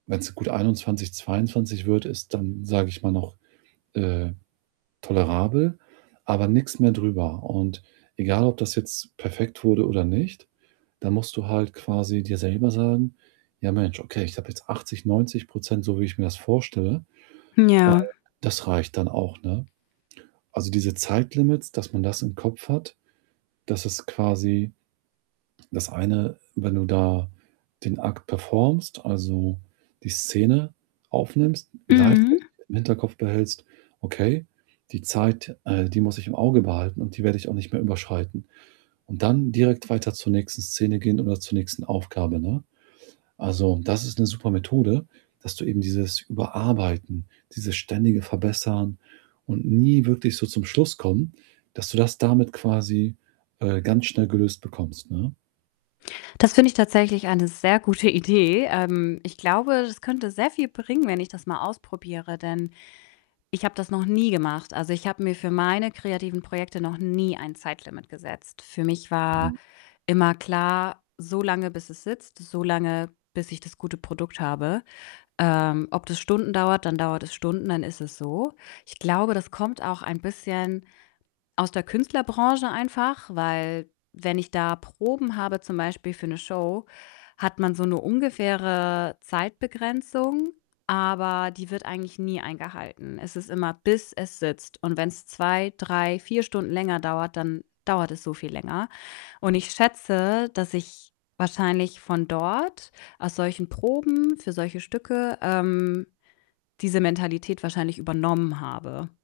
Wenn's gut 21, 22 wird ist dann, sage ich mal, noch, äh, tolerabel, aber nix mehr drüber. Und egal, ob das jetzt perfekt wurde oder nicht, da musst du halt quasi dir selber sagen: „Ja, Mensch, okay, ich habe jetzt 80 %, 90 % so, wie ich mir das vorstelle, Hm, und ja. das reicht dann auch“, ne? Also, diese Zeitlimits, dass man das im Kopf hat, dass es quasi das eine, wenn du da den Akt performst, also, die Szene aufnimmst, gleichzeitig Mhm. dann im Hinterkopf behältst: „Okay, die Zeit, äh, die muss ich im Auge behalten und die werde ich auch nicht mehr überschreiten.“ Und dann direkt weiter zur nächsten Szene gehen oder zur nächsten Aufgabe, ne? Also, das ist 'ne super Methode, dass du eben dieses Überarbeiten, dieses ständige Verbessern und nie wirklich so zum Schluss kommen, dass du das damit quasi, äh, ganz schnell gelöst bekommst, ne? Das finde ich tatsächlich eine sehr gute Idee. Ähm, ich glaube, das könnte sehr viel bringen, wenn ich das mal ausprobiere, denn ich habe das noch nie gemacht. Also, ich habe mir für meine kreativen Projekte noch nie ein Zeitlimit gesetzt. Für mich war Mhm. immer klar, so lange, bis es sitzt, so lange, bis ich das gute Produkt habe. Ähm, ob das Stunden dauert, dann dauert es Stunden, dann ist es so. Ich glaube, das kommt auch ein bisschen aus der Künstlerbranche einfach, weil wenn ich da Proben habe, zum Beispiel für 'ne Show, hat man so 'ne ungefähre Zeitbegrenzung, aber die wird eigentlich nie eingehalten. Es ist immer: Bis es sitzt. Und wenn's 2, 3, 4 Stunden länger dauert, dann dauert es so viel länger. Und ich schätze, dass ich wahrscheinlich von dort aus solchen Proben für solche Stücke, ähm, diese Mentalität wahrscheinlich übernommen habe